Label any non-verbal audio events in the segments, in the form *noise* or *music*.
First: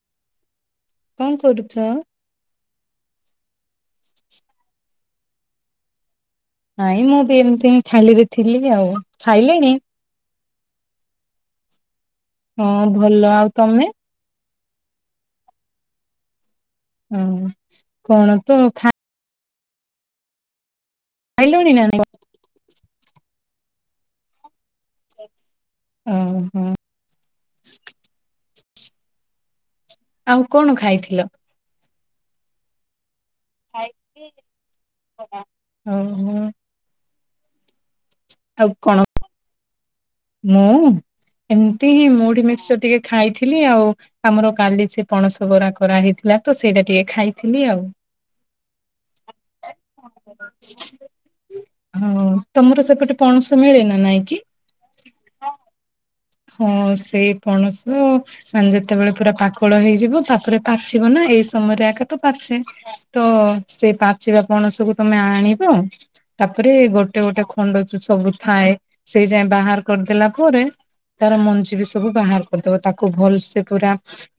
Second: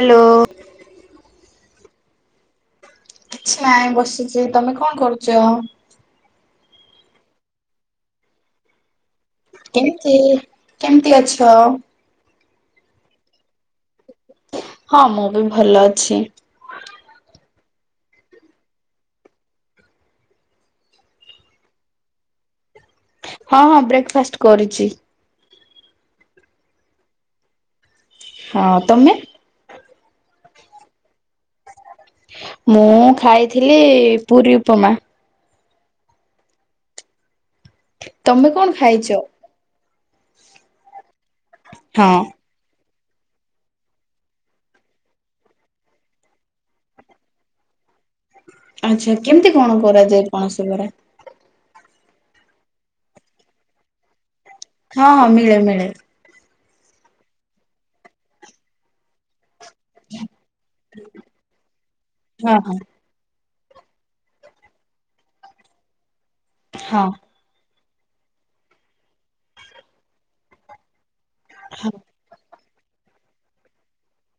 Hello. କଣ କରୁଛ? ଆଚ୍ଛା ଆମେ ବସିଛୁ। ତମେ କଣ କରୁଛ? ନାଇଁ ମୁଁ ବି ଏମିତି ଖାଲି ରେ ଥିଲି ଆଉ। ଖାଇଲେଣି? କେମତି କେମିତି ଅଛ? ହଁ ଭଲ, ଆଉ ତମେ। ହଁ ମୁଁ ବି ଭଲ ଅଛି। ହ କଣ ତ ଖା ଖାଇଲୁଣି ନା ନାଇଁ। ହଁ ହଁ ବ୍ରେକଫାଷ୍ଟ କରିଛି। ଓହଁ। ହଁ ତମେ। ଆଉ କଣ ଖାଇଥିଲ? ମୁଁ ଖାଇଥିଲି ପୁରୀ ଉପମା। ପମା। ଓହୁଁ। ତମେ କଣ ଖାଇଛ? ମୁଁ। ଏମତି ହିଁ ହଁ ମୁଡି ମିକ୍ସଚର ଟିକେ ଖାଇଥିଲି ଆଉ। ଆମର କାଲି ସେ ପଣସ ବରା କରାହଇଥିଲା ତ, ସେଇଟା ଟିକେ ଖାଇଥିଲି ଆଉ। ଆଚ୍ଛା। କେମିତି କଣ କରାଯାଏ ପଣସବରା? ହଁ ତମର ସେପଟେ ପଣସ ମିଳେ ନା ନାଇଁ କିି? ହଁ ହଁ ମିଳେ ମିଳେ। ହଁ ସେଇ ପଣସ, ମାନେ ଯେତେବେଳେ ପୁରା ପାଖ ଫଳ ହେଇଯିବ। ତାପରେ ପାଚିବ ନା। ଏଇ ସମୟରେ ଆଗ ତ ହଁ ପାଚେ। ହଁ ତ ସେ ପାଚିବା ପଣସକୁୁ ତମେ ଆଣିବ, ତାପରେ ହଁ ଗୋଟେ ଗୋଟେ ଖଣ୍ଡ ଯୋଉ ସବୁ ଥାଏ, ସେଇ ଯାଏ ବାହାର କରିଦେଲା ପରେ ତାର ମଞ୍ଜି ବି ସବୁ ବାହାର କରିଦବ, ତାକୁ ଭଲସେ ପୁରା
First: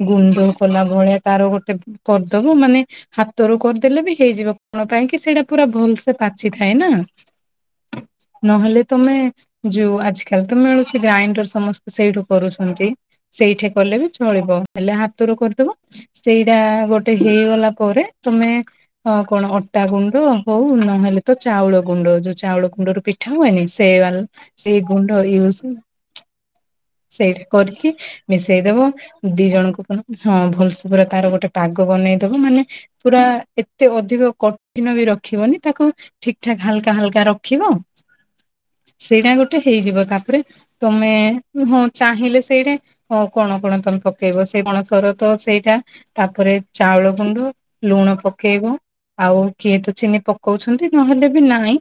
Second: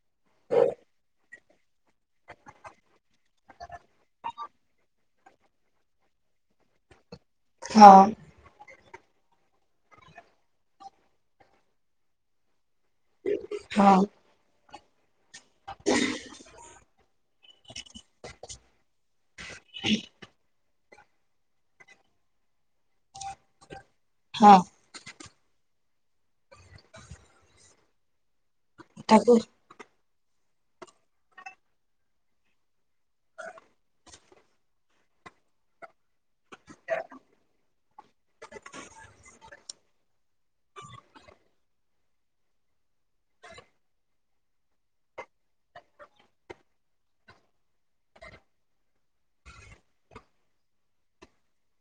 ଗୁଣ୍ଡ କଲା ଭଳିଆ ତାର ଗୋଟେ କରିଦବ, ମାନେ ହାତ ରୁ କରିଦେଲେ ବି ହେଇଯିବ କଣ ପାଇଁ କି ସେଇଟା ପୁରା ଭଲ ସେ ପାଚିଥାଏ ନା। ହଁ। ନହେଲେ ତମେ, ଯୋଉ ଆଜିକାଲି ତ ମିଳୁଛି ଗ୍ରାଇଣ୍ଡର ସମସ୍ତେ ସେଇଠୁ କରୁଛନ୍ତି। ସେଇଠି ହଁ କଲେ ବି ଚଳିବ। ହେଲେ ହାତ ର କରିଦବ। ସେଇଟା ଗୋଟେ ହେଇଗଲା ପରେ ତମେ ହଁ କଣ ଅଟା ଗୁଣ୍ଡ ହଉ ନହେଲେ ତ ଚାଉଳ ଗୁଣ୍ଡ ଯୋଉ ଚାଉଳ ଗୁଣ୍ଡରୁ ପିଠା ହୁଏନି ସେ ହଁ। ଏ ଗୁଣ୍ଡ ୟୁଜ ସେଇଠି କରିକି ମିଶେଇଦବ, ତାକୁ ଦି ଜଣଙ୍କୁ ପଣ ହଁ ଭଲସେପୁରେ ତାର ଗୋଟେ ପାଗ ବନେଇଦବ। ମାନେ ପୁରା ଏତେ ଅଧିକ କଠିନ ବି ରଖିବନି ତାକୁ ଠିକ ଠାକ ହାଲକା ହାଲକା ରଖିବ। ସେଇଟା ଗୋଟେ ହେଇଯିବ। ତାପରେ ତମେ ହଁ ଚାହିଁଲେ ସେଇଟା, ହଁ କଣ କଣ ତମେ ପକେଇବ? ସେଇ କଣ ସର ତ ସେଇଟା ତାପରେ ଚାଉଳ ଗୁଣ୍ଡ ଲୁଣ ପକେଇବ। ଆଉ କିଏ ତ ଚିନି ପକଉଛନ୍ତି, ନହେଲେ ବି ନାହିଁ।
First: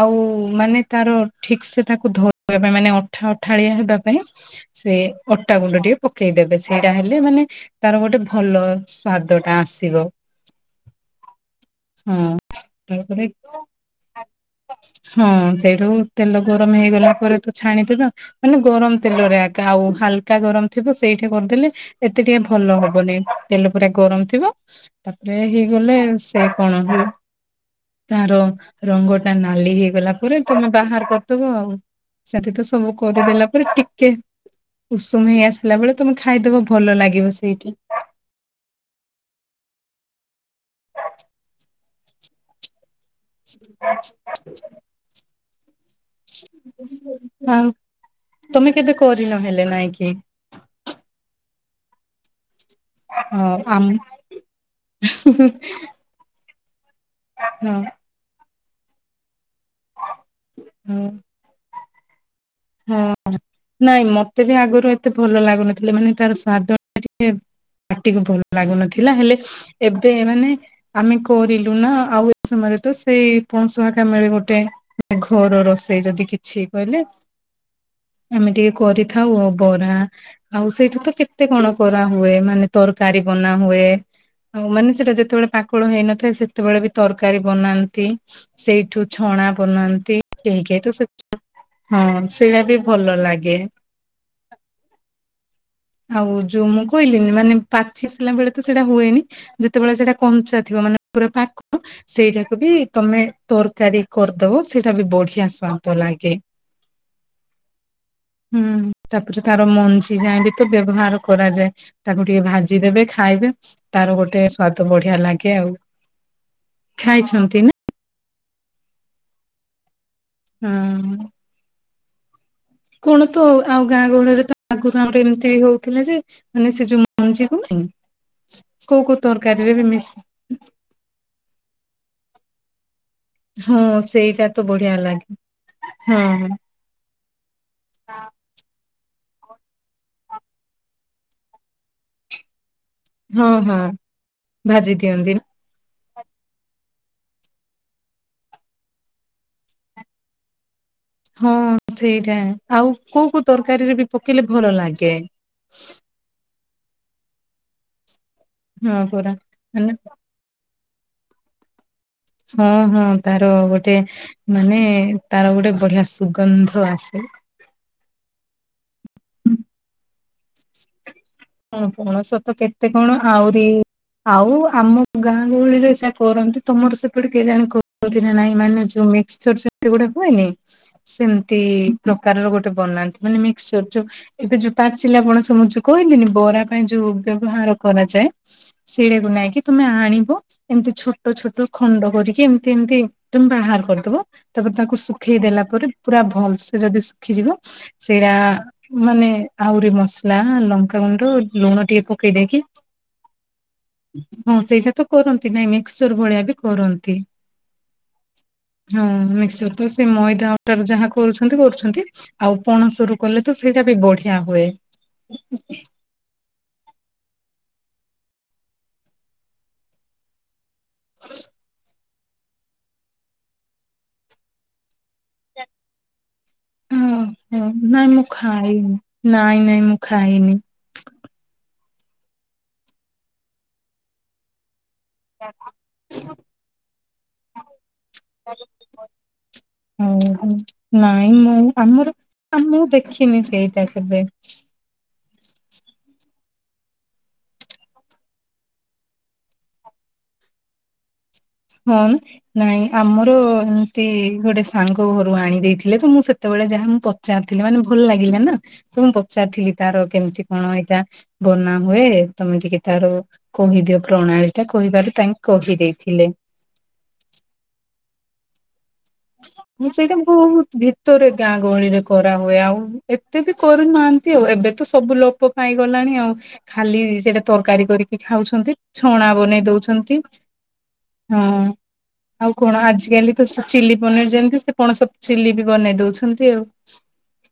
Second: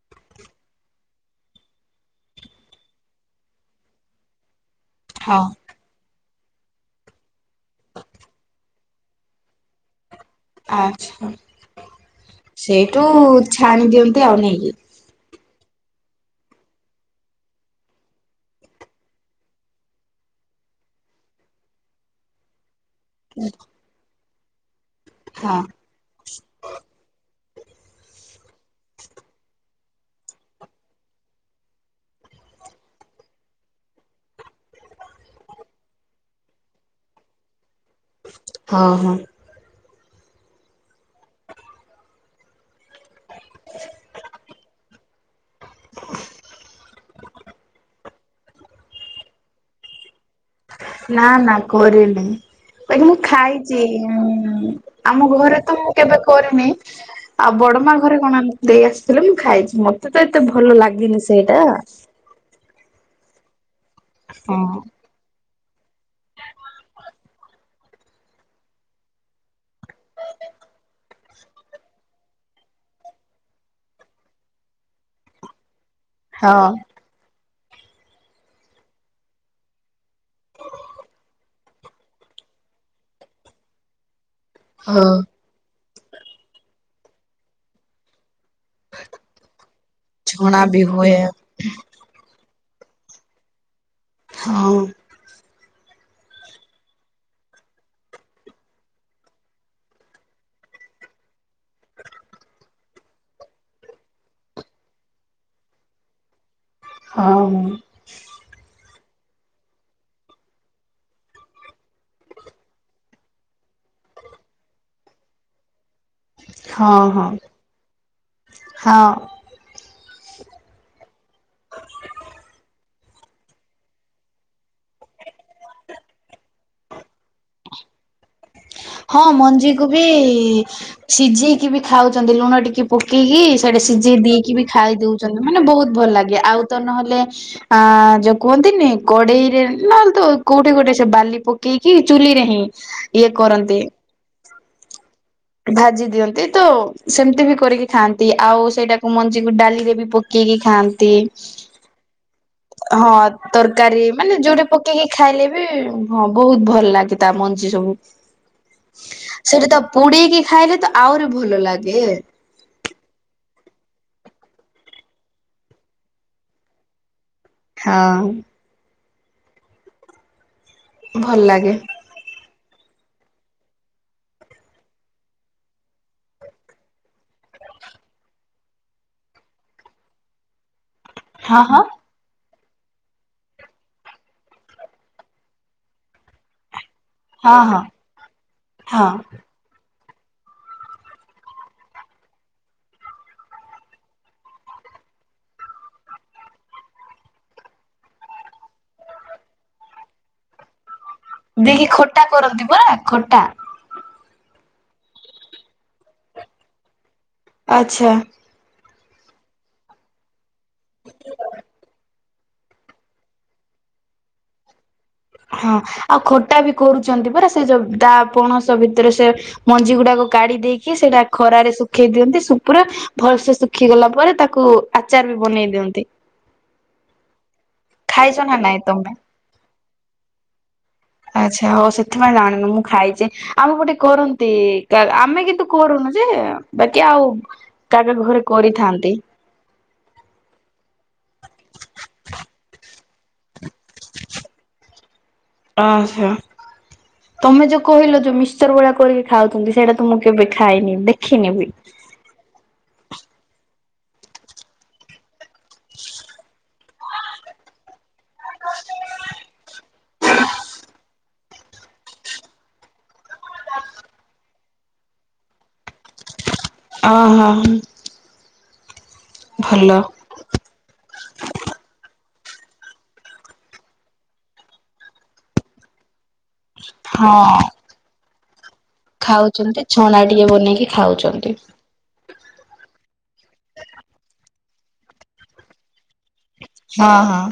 ଆଉ ମାନେ ତାର ଠିକ ସେ ତାକୁ ଧରିବା ପାଇଁ ମାନେ ଅଠା ଅଠାଳିଆ ହେବା ପାଇଁ ପାଇଁ ସେ ହଁ ଅଟା ଗୁଣ୍ଡ ଟଏ ପକେଇଦେବେ, ସେଇଟା ହେଲେ ମାନେ ତାର ଗୋଟେ ଭଲ ସ୍ଵାଦ ଟା ଆସିବ। ଆଚ୍ଛା। ହଁ ସେଇଠୁ ତାପରେ ଛାଣି ଦିଅନ୍ତି ଆଉ ନେଇକି। ହଁ। ସେଇଠୁ ତେଲ ଗରମ ହେଇଗଲା ପରେ ତ ଛାଣିଦେବେ ଆଉ। ମାନେ ଗରମ ତେଲରେ ଆକା ଆଉ ହାଲକା ଗରମ ଥିବ ସେଇଠେ କରିଦେଲେ ଏତେ ଟିକେ ଭଲ ହବନି ତେଲ ପୁରା ଗରମ ଥିବ ତାପରେ ହଁ ହେଇଗଲେ ସେ କଣ କି ତାର ରଙ୍ଗଟା ନାଲି ହେଇଗଲା ପରେ ତମେ ବାହାର କରିଦବ ଆଉ। ସେଠି ତ ସବୁ କରିଦେଲା ପରେ ଟି କେ ଉଷୁମ ହେଇ ଆସିଲା ବେଳେ ତମେ ଖାଇଦବ ଭଲ ଲାଗିବ ସେଇଠି। ହଁ ହଁ। *inaudible* ଆଉ ତମେ କେବେ କରିନ ହେଲେ ନାଇ କିି। ନା ନା କରିନି ବାକି ମୁଁ ହଁ ଖାଇଛି ଆମ ଆମ ଘରେ ହଁ ତ କେବେ କରିନି ଆଉ ବଡ ମା ଘରେ କଣ ଦେଇ ଆସିଥିଲେ ମୁଁ ଖାଇଛି। ମତେ ତ ଏତେ ଭଲ ହଁ ଲାଗେନି ସେଇଟା। ହଁ ନାଇଁ ମତେ ବି ଆଗରୁ ଏତେ ଭଲ ଲାଗୁନଥିଲେ ମାନେ ତାର ସ୍ଵାଦ ଟା ଟିକେ ପାଟିକୁ ଭଲ ଲାଗୁନଥିଲା ହେଲେ ଏବେ ମାନେ ଆମେ କରିଲୁ ନା ଆଉ ଏ ସମୟରେ ତ ସେଇ ପଣସ ଆକା ମିଳେ ଗୋଟେ। ଘରର ସେ ଯଦି କିଛି ହଁ କହିଲେ ଆମେ ଟିକେ କରିଥାଉ ଆଉ ବରା। ଆଉ ସେଇଠୁ ତ କେତେ କଣ କରା ହୁଏ ମାନେ ତରକାରୀ ବନା ହୁଏ। ହଉ ମାନେ ସେଟା ହଁ ଯେତେବେଳେ ପା କଳ ହେଇନଥାଏ ସେତେବେଳେ ବି ତରକାରୀ ବନାନ୍ତି ସେଇଠୁ ଛଣା ବନାନ୍ତି କେହି ଛୋଣା କେହି ବି ତ ସେ ହୁଏ। ହଁ ସେଇଟା ବି ଭଲ ଲାଗେ। *inaudible* ଆଉ ଯୋଉ ମୁଁ କହିଲିିନି ମାନେ ପାଚି ସିଲା ବେଳେ ତ ସେଇଟା ହୁଏନି। ଯେତେବେଳେ ସେଇଟା କଞ୍ଚା ଥିବ ମାନେ ପୁରା ପାଖକୁ ସେଇଟାକୁ ବି ତମେ ତରକାରୀ କରିଦବ ସେଇଟା ବି ବଢିଆ ସ୍ଵାଦ ଲାଗେ। ହଁ ହଁ। ହୁଁ ତାପରେ ତାର ମଞ୍ଜି ଯାଏଁ ବି ତ ବ୍ୟବହାର କରାଯାଏ। ତାକୁ ଟିକେ ଭାଜିଦେବେ ଖାଇବେ ତାର ଗୋଟେ ସ୍ଵାଦ ବଢିଆ ଲାଗେ ଆଉ। ହଁ ହଁ। ଖାଇଛନ୍ତି ନା? ହଁ। ହୁଁ। *inaudible* କଣ ତ ଆଉ ଗାଁ ଗହଳିରେ ତ ଆଗ ଗାଁ ଏମିତି ବି ହଉଥିଲା ଯେ ମାନେ ସେ ଯୋଉ ମଞ୍ଜିକୁ ନାଇଁ କୋଉ କୋଉ ହଁ ମଞ୍ଜି ତରକାରୀରେ କୁ ବି ମିଶି ସିଝେଇକି ବି ଖାଉଛନ୍ତି ଲୁଣ ଟିକେ ପକେଇକି ହଁ ସେଇଟେ ସିଝେଇ ସେଇଟା ଦେଇକି ତ ବି ବଢିଆ ଖାଇ ଲାଗେ ଦେଉଛନ୍ତି ମାନେ ବହୁତ ଭଲ ହଁ ଲାଗେ ଆଉ ତ ନହେଲେ ଆ ଯୋ କୁହନ୍ତିନି କଡେଇରେ ନହେଲେ ତ କୋଉଠି ଗୋଟେ ସେ ବାଲି ପ ପକେଇକି ଚୁଲିରେ ହିଁ ଇଏ ହଁ ହଁ କରନ୍ତି। ଭାଜି ଦିଅନ୍ତି ଭାଜି ଦିଅନ୍ତି ତ ସେମିତି ବି କରିକି ଖାଆନ୍ତି ଆଉ ସେଇଟାକୁ ମଞ୍ଜିକୁ ଡାଲି ରେ ବି ପ ପକେଇକି ଖାଆନ୍ତି ହଁ ସେଇଟା। ଆଉ ହଁ କୋଉ କୋଉ ତରକାରୀରେ ତରକାରୀ ବି ମାନେ ପକେଇଲେ ଯୋଉଟେ ଭଲ ପକେଇକି ଲାଗେ। ଖାଇଲେ ବି ହଁ ବହୁତ ଭଲ ଲାଗେ ତା ମଞ୍ଜି ସବୁ ହଁ ପରା ସେଠି ତ ମାନେ ପୁଡେଇକି ଖାଇଲେ ତ ଆହୁରି ଭଲ ଲାଗେ। ହଁ ହଁ ତାର ଗୋଟେ ମାନେ ତାର ଗୋଟେ ବଢିଆ ସୁଗନ୍ଧ ଆସେ। ହଁ। ଭଲ ଲାଗେ। ଆପଣଙ୍କ ସହିତ କେତେ କଣ ଆହୁରି ଆଉ ଆମ ଗାଁ ଗହଳିରେ ଓସା କରନ୍ତି ତମର ସେପଟେ କେଜାଣି କରନ୍ତି କି ନାଇଁ ମାନେ ଜଉ ଛୋଟ ଛୋଟ *unintelligible* ଗୁଡାକୁ ହେନି ସେମିତି ହଁ ହଁ ପ୍ରକାରର ଗୋଟେ ବନାନ୍ତି ମାନେ ମିକ୍ସିଚର ଯୋଉ ଏବେ ଯୋଉ ପାଚିଲା ପଣସ ମୁଁ ଯଉ କହିଲେନି ବରା ପାଇଁ ଯୋଉ ହଁ ବ୍ୟବହାର ହଁ କରାଯାଏ ହଁ ସେଇଟାକୁ ନେଇକି ତମେ ଆଣିବ ଏମିତି ଛୋଟ ଛୋଟ ଖଣ୍ଡ କରିକି ଏମିତି ଏମିତି ତମେ ବାହାର କରିଦବ। ତାପରେ ତାକୁ ଶୁଖେଇ ଦେଲା ପରେ ପୁରା ଭଲସେ ଯଦି ଶୁଖିଯିବ। ସେରା ମାନେ ଆହୁରି ମସଲା ଲଙ୍କା ଗୁ ଟୁ ଲୁଣ ଦେଇକି ଟିକେ ଖୋଟା ପକେଇ ଦେଇକି କରନ୍ତି ପରା ଖୋଟା ହଁ ସେଇଟା ତ କରନ୍ତି ନାଇଁ ମିକ୍ସିଚର ଭଳିଆ ବି କରନ୍ତି। ଆଚ୍ଛା। ହଁ ମିକ୍ସିଚର ତ ସେ ମଇଦା ଅଟା ରୁ ଯାହା କରୁଛନ୍ତି କରୁଛନ୍ତି ଆଉ ପଣସରୁ କଲେ ତ ସେଇଟା ବି ବଢିଆ ହୁଏ। ହଁ ଆଉ ଖଟା ବି କରୁଛନ୍ତି ପରା ସେ ଯ ଦା ପଣସ ଭିତରେ ସେ ମଞ୍ଜି ଗୁଡାକୁ କାଢି ଦେଇକି ସେଇଟା ଖରାରେ ଶୁଖେଇ ଦିଅନ୍ତି ସୁ ପୁରା ଭଲସେ ଶୁଖି ଗଲା ପରେ ତାକୁ ଆଚାର ବି ବନେଇ ଦିଅନ୍ତି। ଓହୋ ନାଇଁ ମୁଁ ଖାଇଛ ନା ନାଇଁ ଖାଇନି ତମେ? ନାଇଁ ନାଇଁ ମୁଁ ଖାଇନି। ଆଚ୍ଛା ହଉ ସେଥିପାଇଁ ଜାଣିନି ମୁଁ ଖାଇଛି ଆମ ଗୋଟେ କରନ୍ତି। ଆମେ କିନ୍ତୁ କରୁନୁ ଯେ ବାକି ଆଉ କା ଘରେ କରିଥାନ୍ତି। ହୁଁ। ହୁଁ ହୁଁ ନାଇଁ ମୁଁ ଆମର ମୁଁ ଦେଖିନି ସେଇଟା କେବେ। ଅହ। ତମେ ଯୋଉ କହିଲ ଯୋଉ ମିକ୍ସିଚର ଗୁଡାକ କରିକି ଖାଉଛନ୍ତି ସେଇଟା ତ ମୁଁ କେବେ ଖାଇନି ଦେଖିନି ବି। ହୁଁ। ନାଇଁ ଆମର ଏମିତି ଗୋଟେ ସାଙ୍ଗ ଘରୁ ଆଣି ଦେଇେଇଥିଲେ ତ ମୁଁ ସେତେବେଳେ ଯାହା ମୁଁ କ ଚାରି ଥିଲେ ମାନେ ଭଲ ଲାଗିଲେ ନା। ତ ମୁଁ ପଚାରିଥିଲି ତାର କେମିତି କଣ ଏଇଟା ବନା ହୁଏ ତମେ ଟିକେ ତାର କହିଦିଅ ପ୍ରଣାଳୀ ଟା କହିବାରୁ ତାଙ୍କେ କହି ଦେଇେଇଥିଲେ। ଅ ହଁ ହଁ। ମୁଁ ସେଇଟା ବହୁତ ଭିତରେ ଗାଁ ଗହଳିରେ କରାହୁୁଏ ଆଉ ଏତେ ବି କରୁନାହାନ୍ତି ଆଉ ଏବେ ତ ସବୁ ଲୋପ ପାଇଗଲାଣି ଆଉ। ଖାଲି ହଁ। ସେଟା ତରକାରୀ କରିକି ଖାଉଛନ୍ତି ଛଣା ବନେଇ ଖାଉଛନ୍ତି ଦଉଛନ୍ତି ଛଣା ଟିକେ ବନେଇକି ହଁ। ଖାଉଛନ୍ତି। ଆଉ କଣ ଆଜିକାଲି ତ ସ ଚିଲି ପନିର ଯେମିତି ସେ ପଣସ ଚିଲି ବି ବନେଇ ଦଉଛନ୍ତି ଆଉ। ହଁ ହଁ।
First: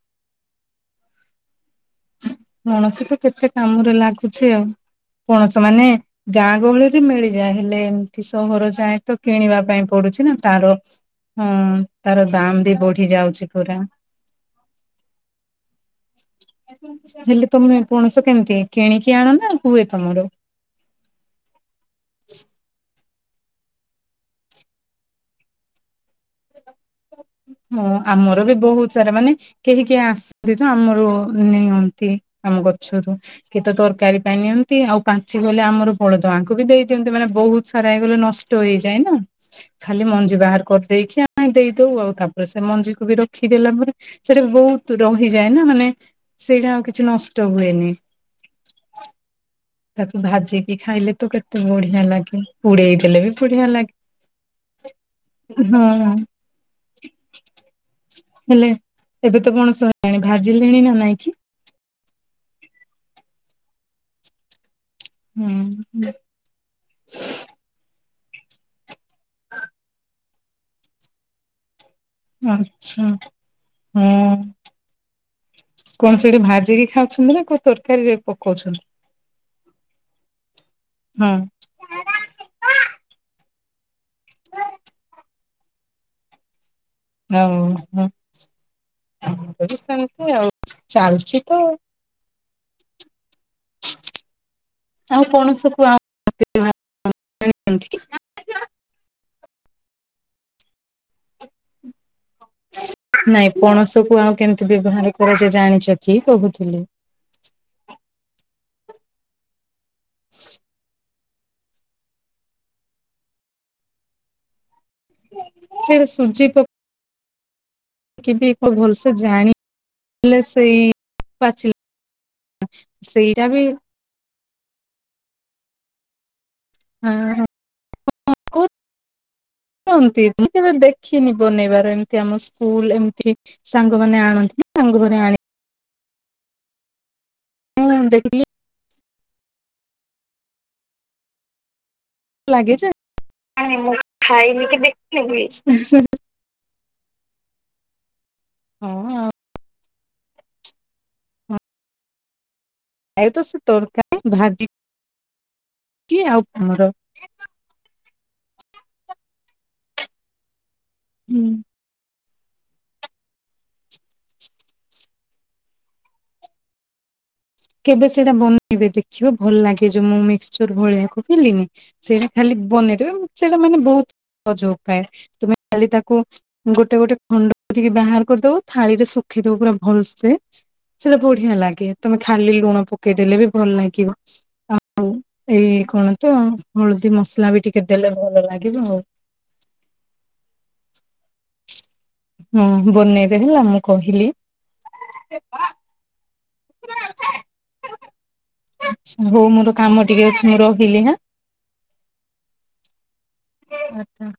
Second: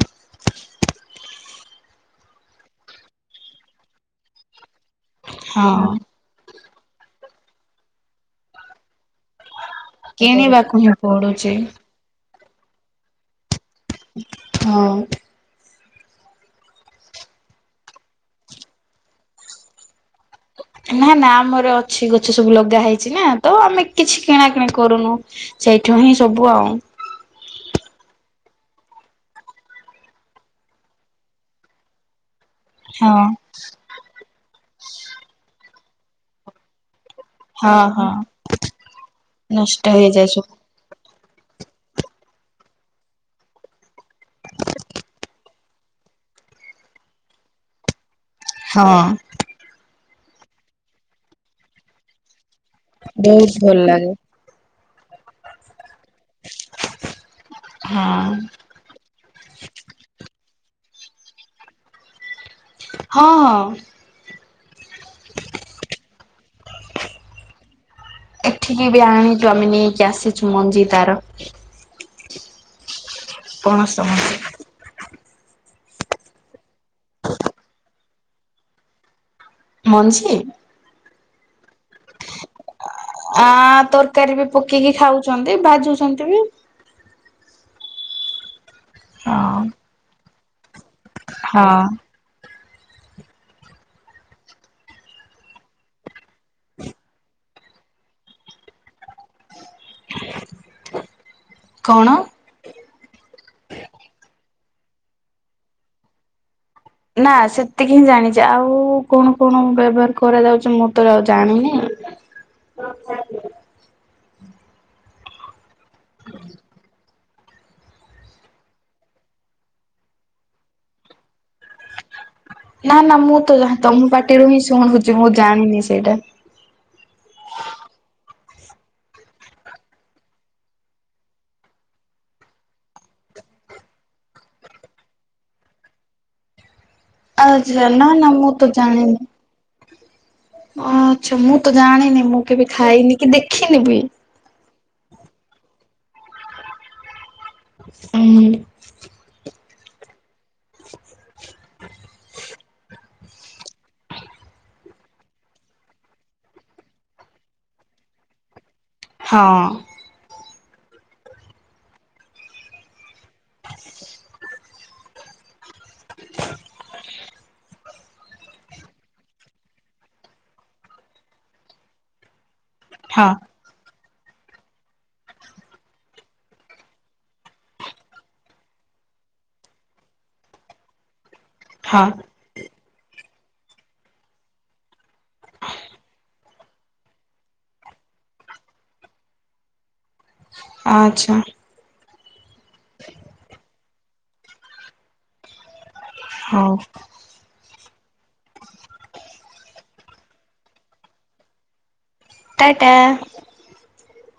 ପଣସ ତ କେତେ କାମରେ ଲାଗୁଛି ଆଉ ପଣସ ମାନେ ହଁ ଗାଁ ଗହଳିରେ ମିଳିଯାଏ ହେଲେ ଏମିତି ସହର ଯାଏ ତ କିଣିବା ପାଇଁ ପଡୁଛି ନା ତାର କିଣିବାକୁ ହିଁ ହଁ ପଡୁଛି। ତାର ଦାମ ବି ବଢି ଯାଉଛି ପୁରା। ହଁ। ହେଲେ ତମେ ପଣସ କେମିତି କିଣିକି ଆଣ ନା ହୁଏ ତମର? ନା ନା ଆମର ଅଛି ଗଛ ସବୁ ଲଗା ହେଇଛି ନା ତ ଆମେ କିଛି କିଣା କିିଣି କରୁନୁ। ସେଇଠୁ ହିଁ ସବୁ ଆଉ। ହଁ ଆମରବି ବହୁତ୍ ସାରା ମାନେ କେହି କେହି ଆସନ୍ତି ଦେଖ ଆମର ନିଅନ୍ତି। ଆମ ହଁ ଗଛରୁ କିଏତ ତରକାରୀ ପାଇଁ ନିଅନ୍ତି ଆଉ ପାଚି ଗଲେ ଆମର ବଳଦଆଙ୍କୁବି ଦେଇ ଦିଅନ୍ତି ମାନେ ବହୁତ୍ ହଁ ସାରା ହଁ ହେଇଗଲେ ନଷ୍ଟ ହେଇଯାଏନା ନଷ୍ଟ ଖାଲି ହେଇଯାଏ ମଞ୍ଜି ସବୁ। ବାହାର କରିଦେଇକି ଆମେ ଦେଇ ଦଉ ଆଉ ତାପରେ ସେମଞ୍ଜିକୁବି ରଖିଦଲା ପରେ ସେଟା ବହୁତ୍ ରହିଯାଏନା ମାନେ ସେଇଟା ଆଉ କିଛି ନଷ୍ଟ ହୁଏନି। ହଁ। ତାକୁ ଭାଜିକି ଖାଇଲେତ କେତେ ବଢ଼ିଆ ଲାଗେ ପୁଡ଼େଇ ଦେଲେବି ବହୁତ ବଢ଼ିଆ ଭଲ ଲାଗେ। ହଁ। ହଁ। ବେଲେ ଏବେତ କଣ ସରିଲାଣି ଭାଜିଲେଣିନା ନାଇଁକିି? ହଁ ହଁ। ହୁଁ ହୁଁ। *inaudible* ଏଠିକିବି ଆଣଛୁ ଆମେ ନେଇକି ଆସିଛୁ ମଞ୍ଜି ତାର। ଆଚ୍ଛା। ପଣସ ମଞ୍ଜି। ହଁ କଣ ସେଇଠି ଭାଜିକି ଖାଉଛନ୍ତିନା କୋଉ ତରକାରୀରେ ପକଉଛନ୍ତି? ମଞ୍ଜି? ହଁ। ଆ ତରକାରୀରେ ପକେଇକି ଖାଉଚନ୍ତି ଭାଜୁଚନ୍ତିବି। ଓହୋ ହଁ। ଆମରବି ସେମିତି ଆଉ ଚାଲିଚିତ। ଆଉ କଣ ସବୁ ଆ *unintelligible* କଣ? ନାଇଁ ପଣସକୁ ଆଉ କେମିତି ବ୍ୟବହାର କରାଯାଏ ଜାଣିଚକି କହୁଥିଲି? ନା ସେତିକିହିଁ ଜାଣିଚି ଆଉ କଣ କଣ ବ୍ୟବହାର କରାଯାଉଛି ମୁଁତ ଆଉ ଜାଣିନି ସେରା ସୁଜି ପ ବି ଭଲସେ ଜାଣିଲେ ସେଇ ପାଚିଲା ନା ନା ସେଇଟା ମୁଁତ ବି ଯା ତମ ପାଟିରୁହିଁ ଶୁଣୁଚି ମୁଁ ଜାଣିନି ସେଇଟା। ଉଁ ହୁଁ *unintelligible* *inaudible* କୁହନ୍ତି ମୁ କେବେ ଦେଖିନି ବନେଇବାର ଏମିତି ଆମ ସ୍କୁଲ୍ ଏମିତି ସାଙ୍ଗ ମାନେ ଆଣନ୍ତି ସାଙ୍ଗ ଘରେ ଆଣି ଆଜା ମୁଁ ନା ନା ଦେଖିଲି ମୁଁତ ଜାଣିନି। ଆଚ୍ଛା ମୁଁତ ଜାଣିନି ମୁଁ କେବେ ଖାଇନିକି ଦେଖିନିବି। ଖାଇନିକି ଦେଖନିବି। ହୁଁ। ହୁଁ। ଆଉତସେ ତରକାରୀ ଭାଜି କିଏ ଆଉ ତମର ହଁ। ହୁଁ। କେବେ ସେଇଟା ବନେଇବେ ଦେଖିବ ଭଲ ଲାଗେଯେ ମୁଁ ମିକ୍ସଚର ଭଳିଆ କହିଲି ସେଇଟା ଖାଲି ହଁ ବନେଇଦବେ ସେଇଟା ମାନେ ବହୁତ୍ ସହଯ ଉପାଏ ତମେ ଖାଲି ତାକୁ ଗୋଟେ ଗୋଟେ ଖଣ୍ଡ ଟିକେ ବାହାର କରିଦବ ଥାଳିରେ ଶୁଖେଇଦବ ପୁରା ଭଲସେ ସେଇଟା ବଢିଆ ଲାଗେ ହଁ ତମେ ଖାଲି ଲୁଣ ପକେଇଦେଲେ ବି ଭଲଲାଗିବ ଆ ଉ ଏଇ କଣ ତ ହଳଦୀ ମସଲା ବି ଟିକେ ଦେଲେ ଭଲ ଲାଗିବ ଆଉ ଆଛା ମୁଁ ବନେଇବେ ହେଲା ମୁଁ କହିଲି ହଉ ବୋଉ ମୋର କାମ ଟିକେ ଅଛି ମୁଁ ରହିଲି ହେଁ ଟା ଟା ଆଛା